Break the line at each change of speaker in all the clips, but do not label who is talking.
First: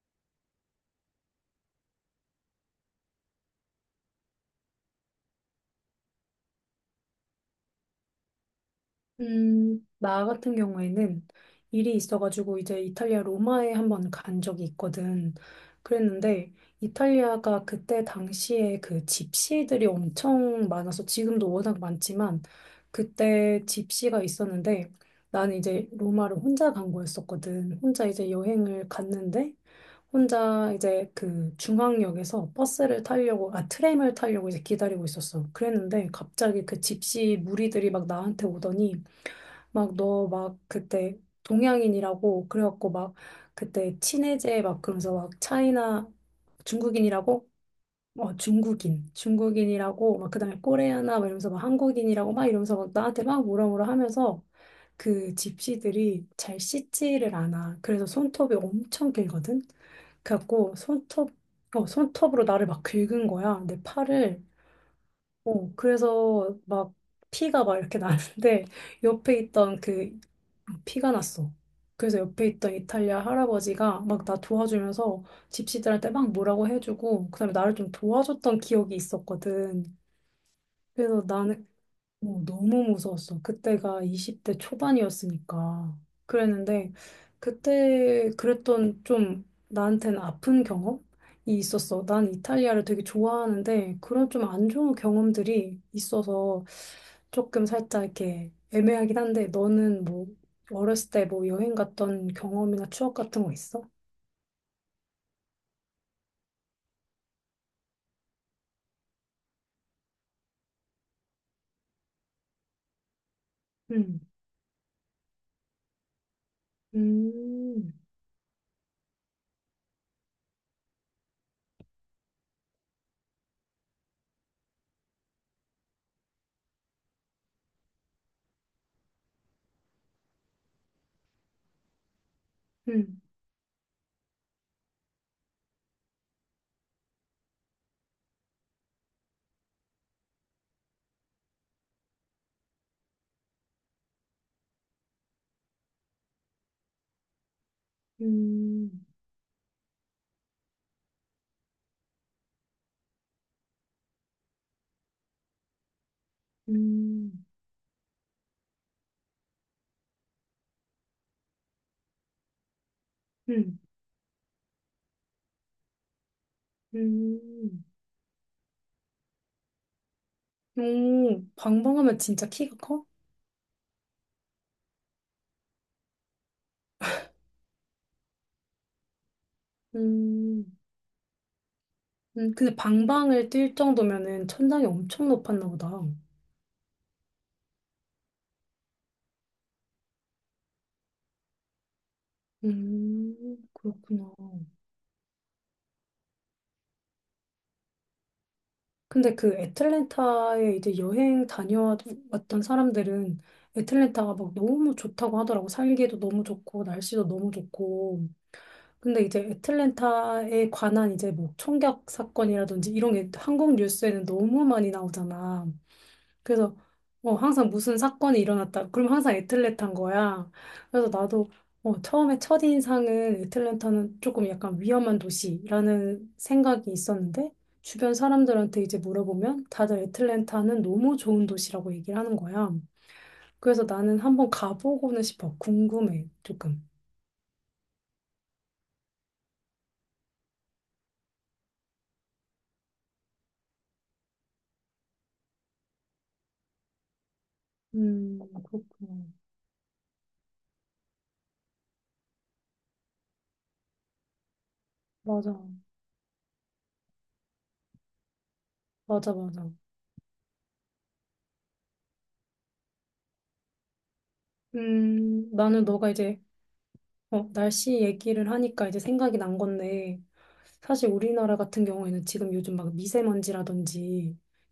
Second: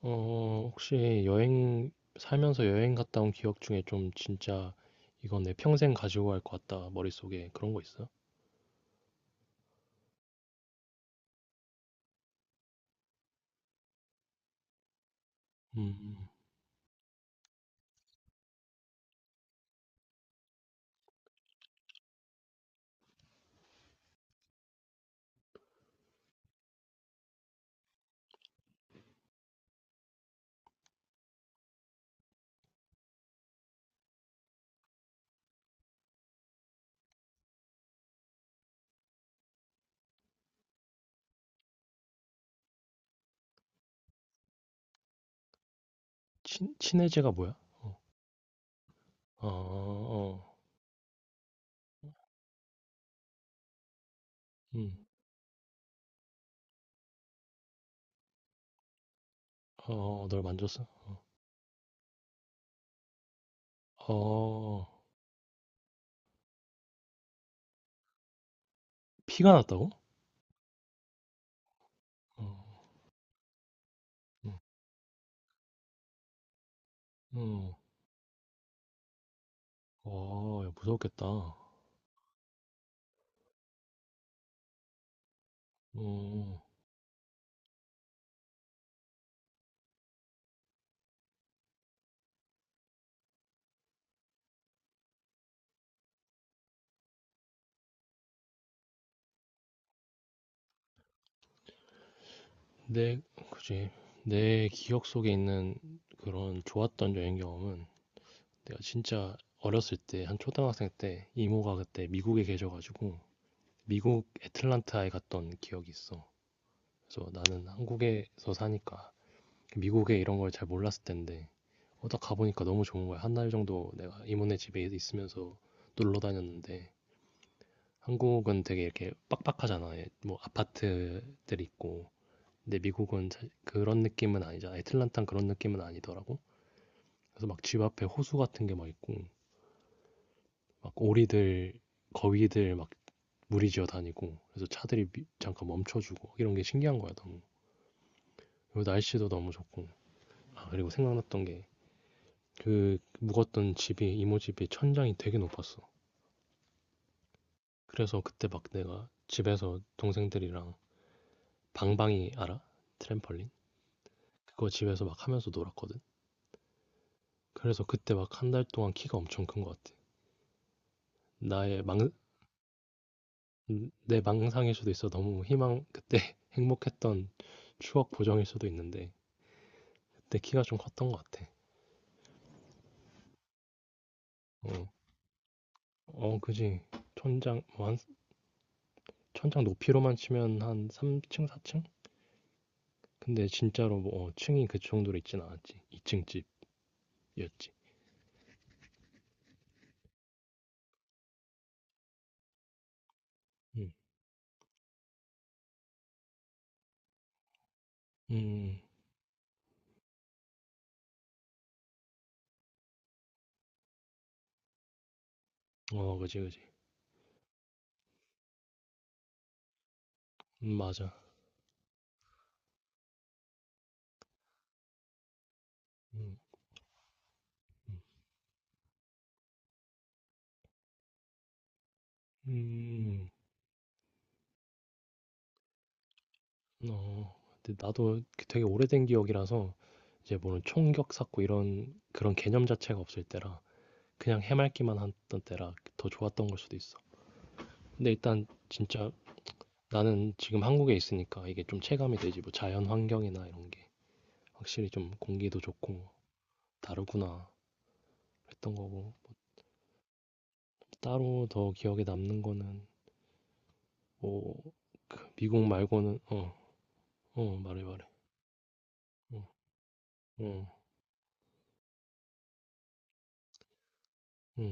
혹시 살면서 여행 갔다 온 기억 중에 좀 진짜 이건 내 평생 가지고 갈 것 같다. 머릿속에 그런 거 있어?
나 같은 경우에는 일이 있어가지고 이제 이탈리아 로마에 한번 간 적이 있거든.
음, 음.
그랬는데 이탈리아가 그때 당시에 그 집시들이 엄청 많아서 지금도 워낙 많지만 그때 집시가 있었는데 나는 이제 로마를 혼자 간 거였었거든. 혼자 이제 여행을 갔는데 혼자 이제 그 중앙역에서 버스를 타려고, 아, 트램을 타려고 이제 기다리고 있었어. 그랬는데 갑자기 그 집시 무리들이 막 나한테 오더니 막 너 막 그때 동양인이라고 그래갖고 막 그때 친해제 막 그러면서 막 차이나
친해제가
중국인이라고
뭐야? 어,
중국인
어, 어,
중국인이라고 막
어.
그다음에 코레아나 막 이러면서 막 한국인이라고 막 이러면서 막 나한테 막 뭐라 뭐라 하면서
음,
그 집시들이 잘 씻지를 않아. 그래서 손톱이 엄청 길거든.
어, 어, 어, 널
그래갖고
만졌어?
손톱으로 나를 막 긁은 거야. 내
어, 어,
팔을.
어.
그래서 막 피가 막 이렇게 나는데 옆에
피가
있던
났다고?
피가 났어. 그래서 옆에
어,
있던 이탈리아 할아버지가 막 나
음,
도와주면서 집시들한테 막 뭐라고 해주고 그다음에
음,
나를 좀 도와줬던 기억이 있었거든.
와, 야,
그래서
무섭겠다. 어,
나는 너무 무서웠어. 그때가 20대 초반이었으니까.
어.
그랬는데, 그때 그랬던 좀 나한테는 아픈 경험이 있었어. 난 이탈리아를 되게 좋아하는데, 그런 좀 안 좋은 경험들이 있어서 조금 살짝 이렇게 애매하긴 한데, 너는 뭐, 어렸을 때 뭐 여행 갔던 경험이나 추억
내,
같은 거 있어?
그지. 내 기억 속에 있는 그런 좋았던 여행 경험은 내가 진짜 어렸을 때, 한 초등학생 때, 이모가 그때 미국에 계셔가지고,
응.
미국 애틀란타에 갔던 기억이 있어. 그래서 나는
음.
한국에서 사니까, 미국에 이런 걸 잘 몰랐을 텐데, 딱 가보니까 너무 좋은 거야. 한 달 정도 내가 이모네 집에 있으면서 놀러 다녔는데, 한국은 되게 이렇게 빡빡하잖아. 예, 뭐 아파트들 있고. 근데
음.
미국은 그런 느낌은 아니잖아. 애틀란타는 그런 느낌은 아니더라고. 그래서 막 집 앞에 호수 같은 게 막 있고, 막 오리들, 거위들 막 무리지어 다니고 그래서 차들이 잠깐 멈춰주고 이런 게 신기한 거야 너무. 그리고
음.
날씨도 너무 좋고, 아, 그리고 생각났던 게 그 묵었던 집이, 이모 집이 천장이 되게 높았어.
음.
그래서 그때 막 내가 집에서 동생들이랑 방방이 알아? 트램펄린?
음.
그거 집에서 막 하면서 놀았거든. 그래서
음.
그때 막 한 달 동안 키가 엄청 큰 것 같아.
오,
나의 망,
방방하면 진짜 키가 커?
내 망상일 수도 있어. 너무 희망 그때 행복했던 추억 보정일 수도 있는데 그때 키가 좀
음.
컸던 것 같아.
음. 근데 방방을 뛸 정도면은
어.
천장이 엄청 높았나 보다.
어, 그지. 뭐 한, 천장 높이로만 치면 한 3층, 4층? 근데 진짜로 뭐,
그렇구나.
층이 그 정도로 있진 않았지. 2층 집이었지.
근데 그 애틀랜타에 이제 여행 다녀왔던 사람들은
음,
애틀랜타가 막 너무 좋다고 하더라고. 살기도 너무 좋고, 날씨도 너무 좋고.
음,
근데 이제 애틀랜타에 관한 이제 뭐 총격 사건이라든지 이런 게 한국 뉴스에는 너무 많이 나오잖아.
어, 그지, 그지.
그래서 항상 무슨 사건이 일어났다. 그럼 항상 애틀랜타인 거야. 그래서
맞아.
나도 처음에 첫인상은 애틀랜타는 조금 약간 위험한 도시라는
음,
생각이 있었는데 주변 사람들한테 이제 물어보면 다들 애틀랜타는 너무 좋은 도시라고 얘기를 하는 거야.
음,
그래서 나는 한번 가보고는 싶어. 궁금해, 조금.
어. 근데 나도 되게 오래된 기억이라서, 이제 뭐는 총격 샀고 이런, 그런 개념 자체가 없을 때라, 그냥 해맑기만 했던 때라 더 좋았던 걸 수도 있어. 근데 일단, 진짜,
그렇구나.
나는 지금 한국에 있으니까 이게 좀 체감이 되지. 뭐 자연 환경이나 이런 게. 확실히 좀
맞아.
공기도 좋고 다르구나 했던 거고.
맞아, 맞아.
따로 더 기억에 남는 거는 뭐그 미국
나는 너가
말고는,
이제
어. 어, 말해
날씨
말해.
얘기를 하니까 이제 생각이 난 건데
어어응.
사실 우리나라 같은 경우에는 지금 요즘 막 미세먼지라든지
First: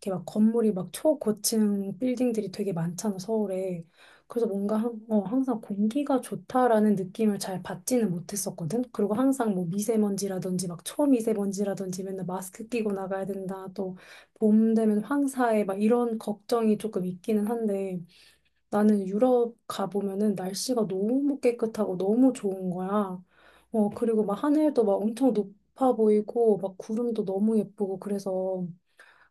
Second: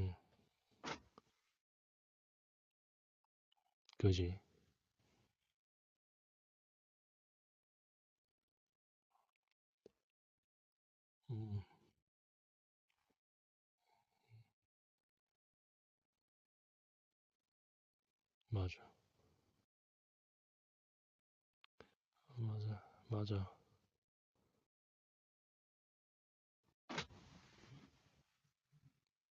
이렇게 막 건물이 막 초고층 빌딩들이 되게 많잖아, 서울에.
그지.
그래서 뭔가 항상 공기가 좋다라는 느낌을 잘 받지는 못했었거든. 그리고 항상 뭐 미세먼지라든지 막
음,
초미세먼지라든지 맨날 마스크 끼고 나가야 된다. 또 봄 되면 황사에 막 이런 걱정이 조금 있기는 한데
맞아.
나는 유럽 가보면은 날씨가 너무 깨끗하고 너무 좋은
맞아,
거야.
맞아.
그리고 막 하늘도 막 엄청 높아 보이고 막 구름도 너무 예쁘고 그래서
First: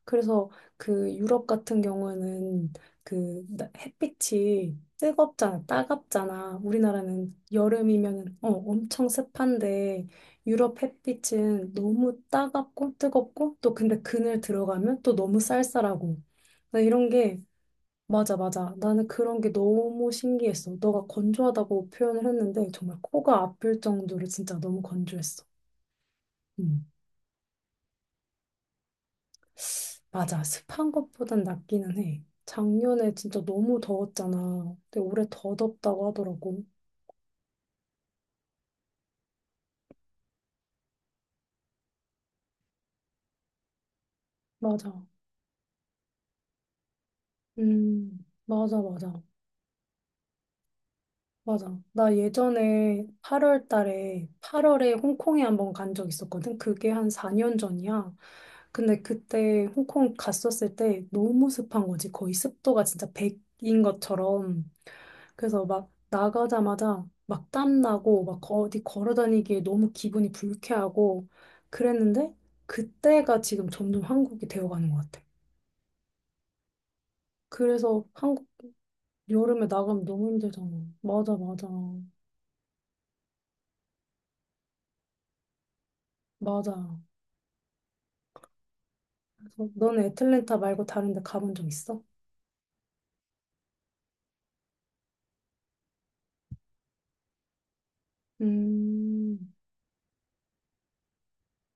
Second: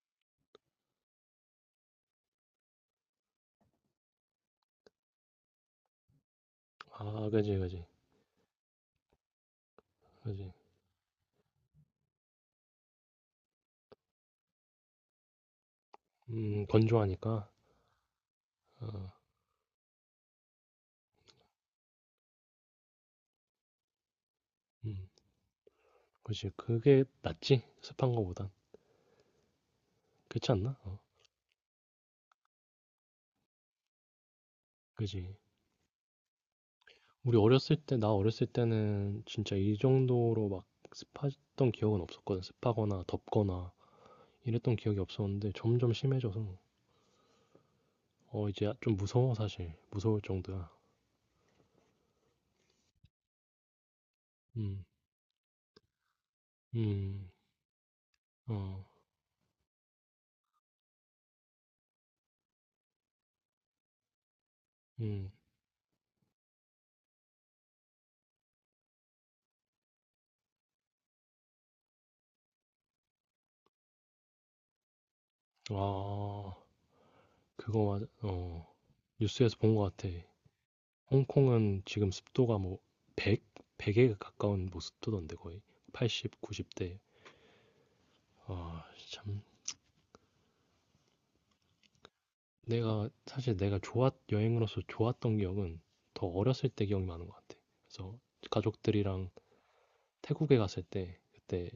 그래서 그 유럽 같은 경우에는 그 햇빛이 뜨겁잖아, 따갑잖아.
아,
우리나라는
그지, 그지.
여름이면은 엄청 습한데
그지.
유럽 햇빛은 너무 따갑고 뜨겁고 또 근데 그늘 들어가면 또 너무 쌀쌀하고
음,
나 이런 게
건조하니까.
맞아, 맞아. 나는
어음,
그런 게 너무 신기했어. 너가 건조하다고 표현을 했는데 정말 코가 아플 정도로 진짜 너무 건조했어.
그지.
음,
그게 낫지, 습한 거보단.
맞아.
그렇지 않나?
습한
어,
것보단 낫기는 해. 작년에 진짜 너무 더웠잖아. 근데 올해
그지.
더 덥다고 하더라고.
우리 어렸을 때 나 어렸을 때는 진짜 이 정도로 막 습했던 기억은 없었거든. 습하거나 덥거나 이랬던 기억이
맞아.
없었는데 점점 심해져서 어, 이제
맞아,
좀
맞아.
무서워 사실. 무서울 정도야.
맞아. 나 예전에 8월 달에,
음.
8월에 홍콩에 한번 간 적 있었거든. 그게 한
음.
4년 전이야.
어.
근데 그때 홍콩 갔었을 때 너무 습한 거지. 거의 습도가 진짜 100인 것처럼.
음.
그래서 막 나가자마자 막 땀나고 막 어디 걸어 다니기에 너무 기분이 불쾌하고 그랬는데 그때가 지금 점점 한국이 되어가는 것 같아.
아. 그거
그래서
맞아.
한국
어. 뉴스에서
여름에
본 것
나가면
같아.
너무 힘들잖아. 맞아, 맞아.
홍콩은 지금 습도가 뭐 100? 100에 가까운 뭐 습도던데, 거의. 80,
맞아.
90대. 아, 참.
그래서 너는 애틀랜타 말고 다른 데 가본 적 있어?
내가 사실 내가 좋았 여행으로서 좋았던 기억은 더 어렸을 때 기억이 많은 것 같아. 그래서 가족들이랑
음.
태국에 갔을 때 그때,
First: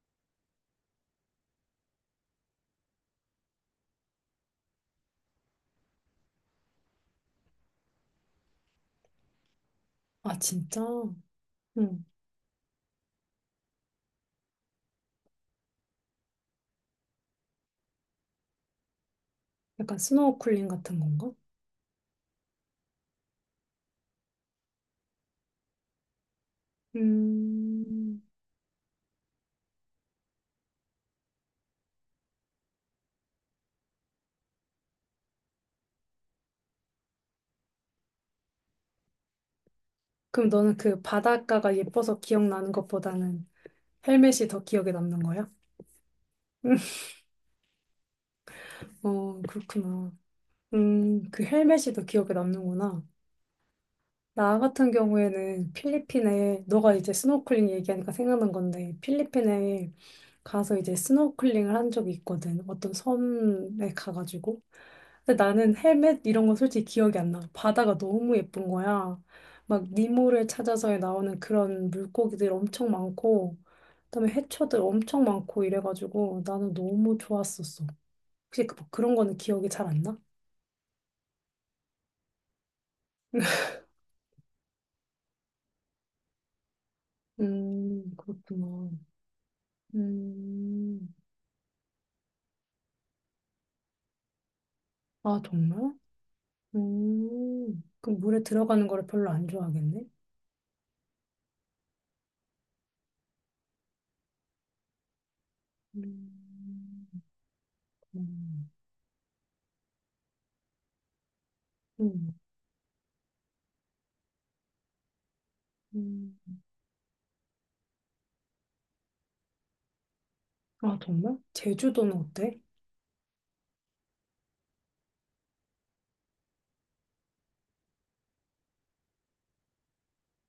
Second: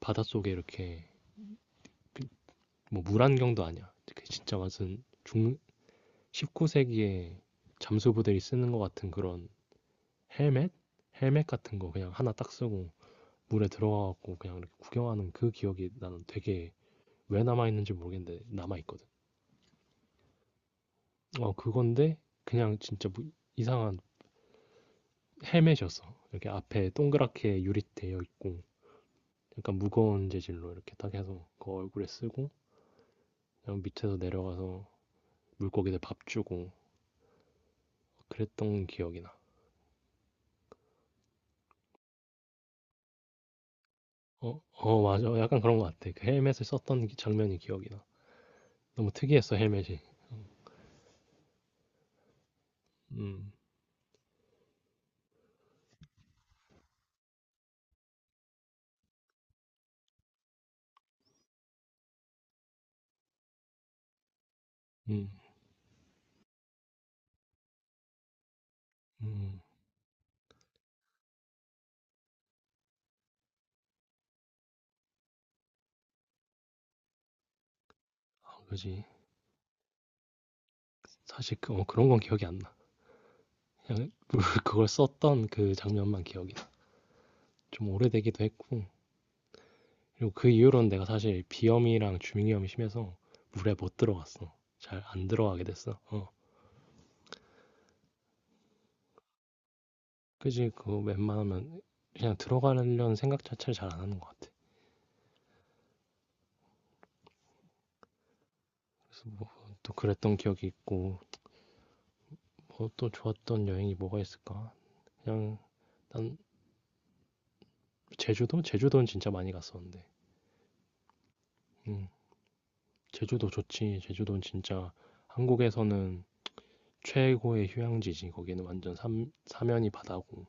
바닷속에 이렇게 그 뭐, 물안경도 아니야. 그 진짜 무슨 중 19세기에 잠수부대이 쓰는 것 같은 그런
아,
헬멧?
진짜?
헬멧 같은 거
응.
그냥 하나 딱 쓰고 물에 들어가갖고 그냥 이렇게 구경하는 그 기억이, 나는 되게 왜 남아있는지 모르겠는데 남아있거든.
약간 스노우쿨링 같은 건가?
어, 그건데 그냥 진짜 뭐 이상한 헬멧이었어. 이렇게 앞에 동그랗게 유리되어
음,
있고 약간 무거운 재질로 이렇게 딱 해서 그 얼굴에 쓰고, 그냥 밑에서 내려가서 물고기들 밥 주고 그랬던 기억이 나.
그럼 너는 그 바닷가가 예뻐서 기억나는 것보다는 헬멧이
어,
더 기억에
어,
남는
맞아.
거야?
약간 그런 것 같아. 그 헬멧을 썼던 장면이 기억이 나. 너무 특이했어, 헬멧이.
그렇구나. 그 헬멧이 더 기억에 남는구나.
음,
나 같은 경우에는 필리핀에, 너가 이제 스노클링 얘기하니까 생각난 건데, 필리핀에 가서 이제 스노클링을 한 적이 있거든. 어떤 섬에 가가지고.
음,
근데 나는 헬멧 이런 건 솔직히 기억이 안 나. 바다가 너무 예쁜 거야.
음,
막 니모를 찾아서에 나오는 그런 물고기들 엄청 많고, 그다음에 해초들 엄청 많고 이래가지고 나는 너무 좋았었어.
아,
혹시 그,
그지.
그런 거는 기억이 잘 안 나?
사실 그런 건 기억이 안 나. 그냥 그걸 썼던 그 장면만 기억이 나. 좀 오래되기도 했고.
그렇구나.
그리고 그 이후로는 내가
음.
사실 비염이랑 주민염이 심해서 물에 못 들어갔어. 잘 안
아,
들어가게
정말?
됐어. 어,
그럼 물에 들어가는 거를 별로 안 좋아하겠네?
그지. 그거 웬만하면 그냥 들어가려는 생각 자체를 잘 안 하는 것 같아.
음. 음.
또 그랬던 기억이 있고.
음.
뭐 또 좋았던 여행이 뭐가 있을까? 그냥, 난
음.
제주도? 제주도는 진짜 많이 갔었는데.
아, 정말?
음,
제주도는 어때?
제주도 좋지. 제주도는 진짜 한국에서는 최고의 휴양지지. 거기는 완전 사면이 바다고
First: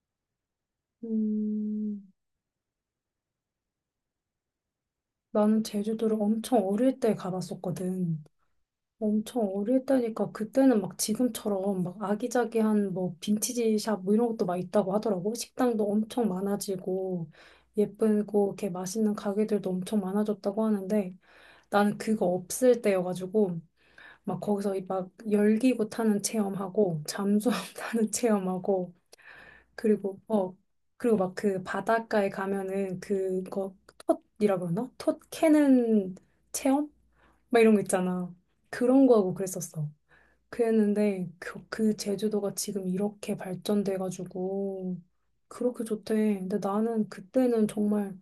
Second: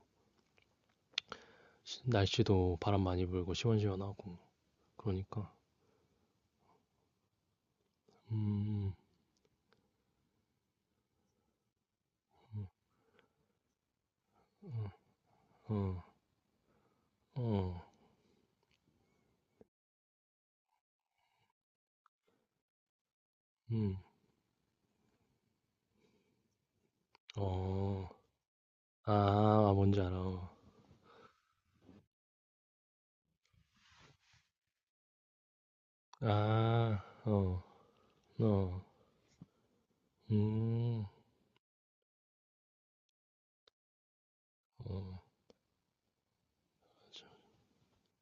음,
날씨도 바람 많이 불고 시원시원하고. 그러니까
나는 제주도를 엄청 어릴 때 가봤었거든.
음,
엄청 어릴 때니까 그때는 막 지금처럼 막 아기자기한 뭐 빈티지 샵 뭐 이런 것도 막 있다고 하더라고. 식당도
어,
엄청 많아지고
어,
예쁘고 이렇게 맛있는 가게들도 엄청 많아졌다고 하는데 나는 그거 없을 때여가지고
음,
막 거기서 막 열기구 타는 체험하고 잠수함
어,
타는 체험하고
아, 아, 뭔지 알아.
그리고 그리고 막 그 바닷가에 가면은 그거 톳이라 그러나? 톳 캐는 체험?
아,
막
어,
이런 거 있잖아.
어,
그런 거 하고 그랬었어.
음,
그랬는데 그, 그 제주도가 지금 이렇게 발전돼가지고
어,
그렇게 좋대. 근데 나는 그때는 정말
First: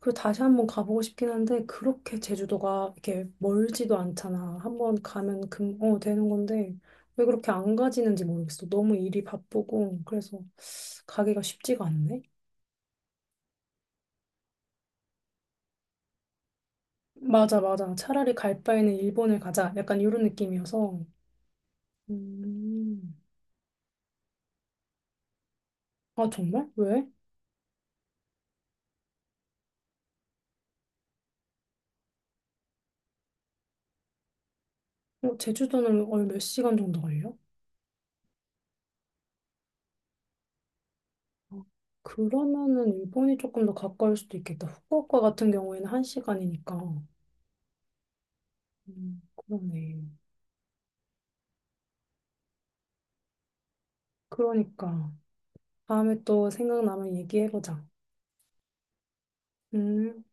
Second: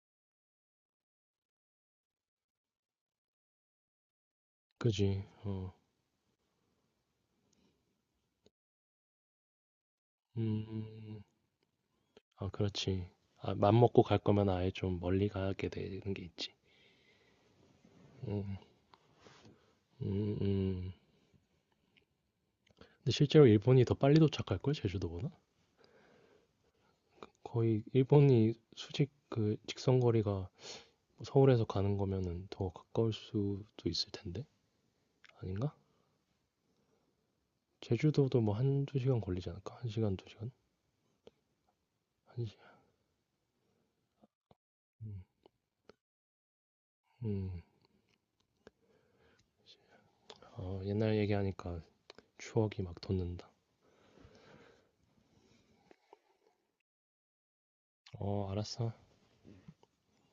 그리고 다시 한번 가보고 싶긴 한데 그렇게 제주도가 이렇게 멀지도 않잖아. 한번
그지,
가면
어,
되는 건데 왜 그렇게 안 가지는지 모르겠어. 너무 일이 바쁘고 그래서
음.
가기가 쉽지가 않네.
아, 그렇지. 아, 맘먹고 갈 거면 아예 좀 멀리 가게 되는 게 있지.
맞아, 맞아. 차라리 갈 바에는 일본을 가자. 약간 이런
음, 음.
느낌이어서.
근데
음.
실제로 일본이 더 빨리 도착할걸, 제주도보다?
아, 정말? 왜?
거의 일본이 수직 그 직선 거리가 서울에서 가는 거면은 더 가까울 수도 있을 텐데? 아닌가?
제주도는 얼 몇 시간 정도 걸려?
제주도도 뭐 한두 시간 걸리지 않을까? 한 시간, 두 시간?
어,
한 시간.
그러면은 일본이 조금 더 가까울 수도 있겠다.
음,
후쿠오카 같은 경우에는 한 시간이니까.
음.
그러네.
어, 옛날 얘기하니까 추억이 막 돋는다.
그러니까. 다음에 또 생각나면 얘기해보자.
어, 알았어.
음.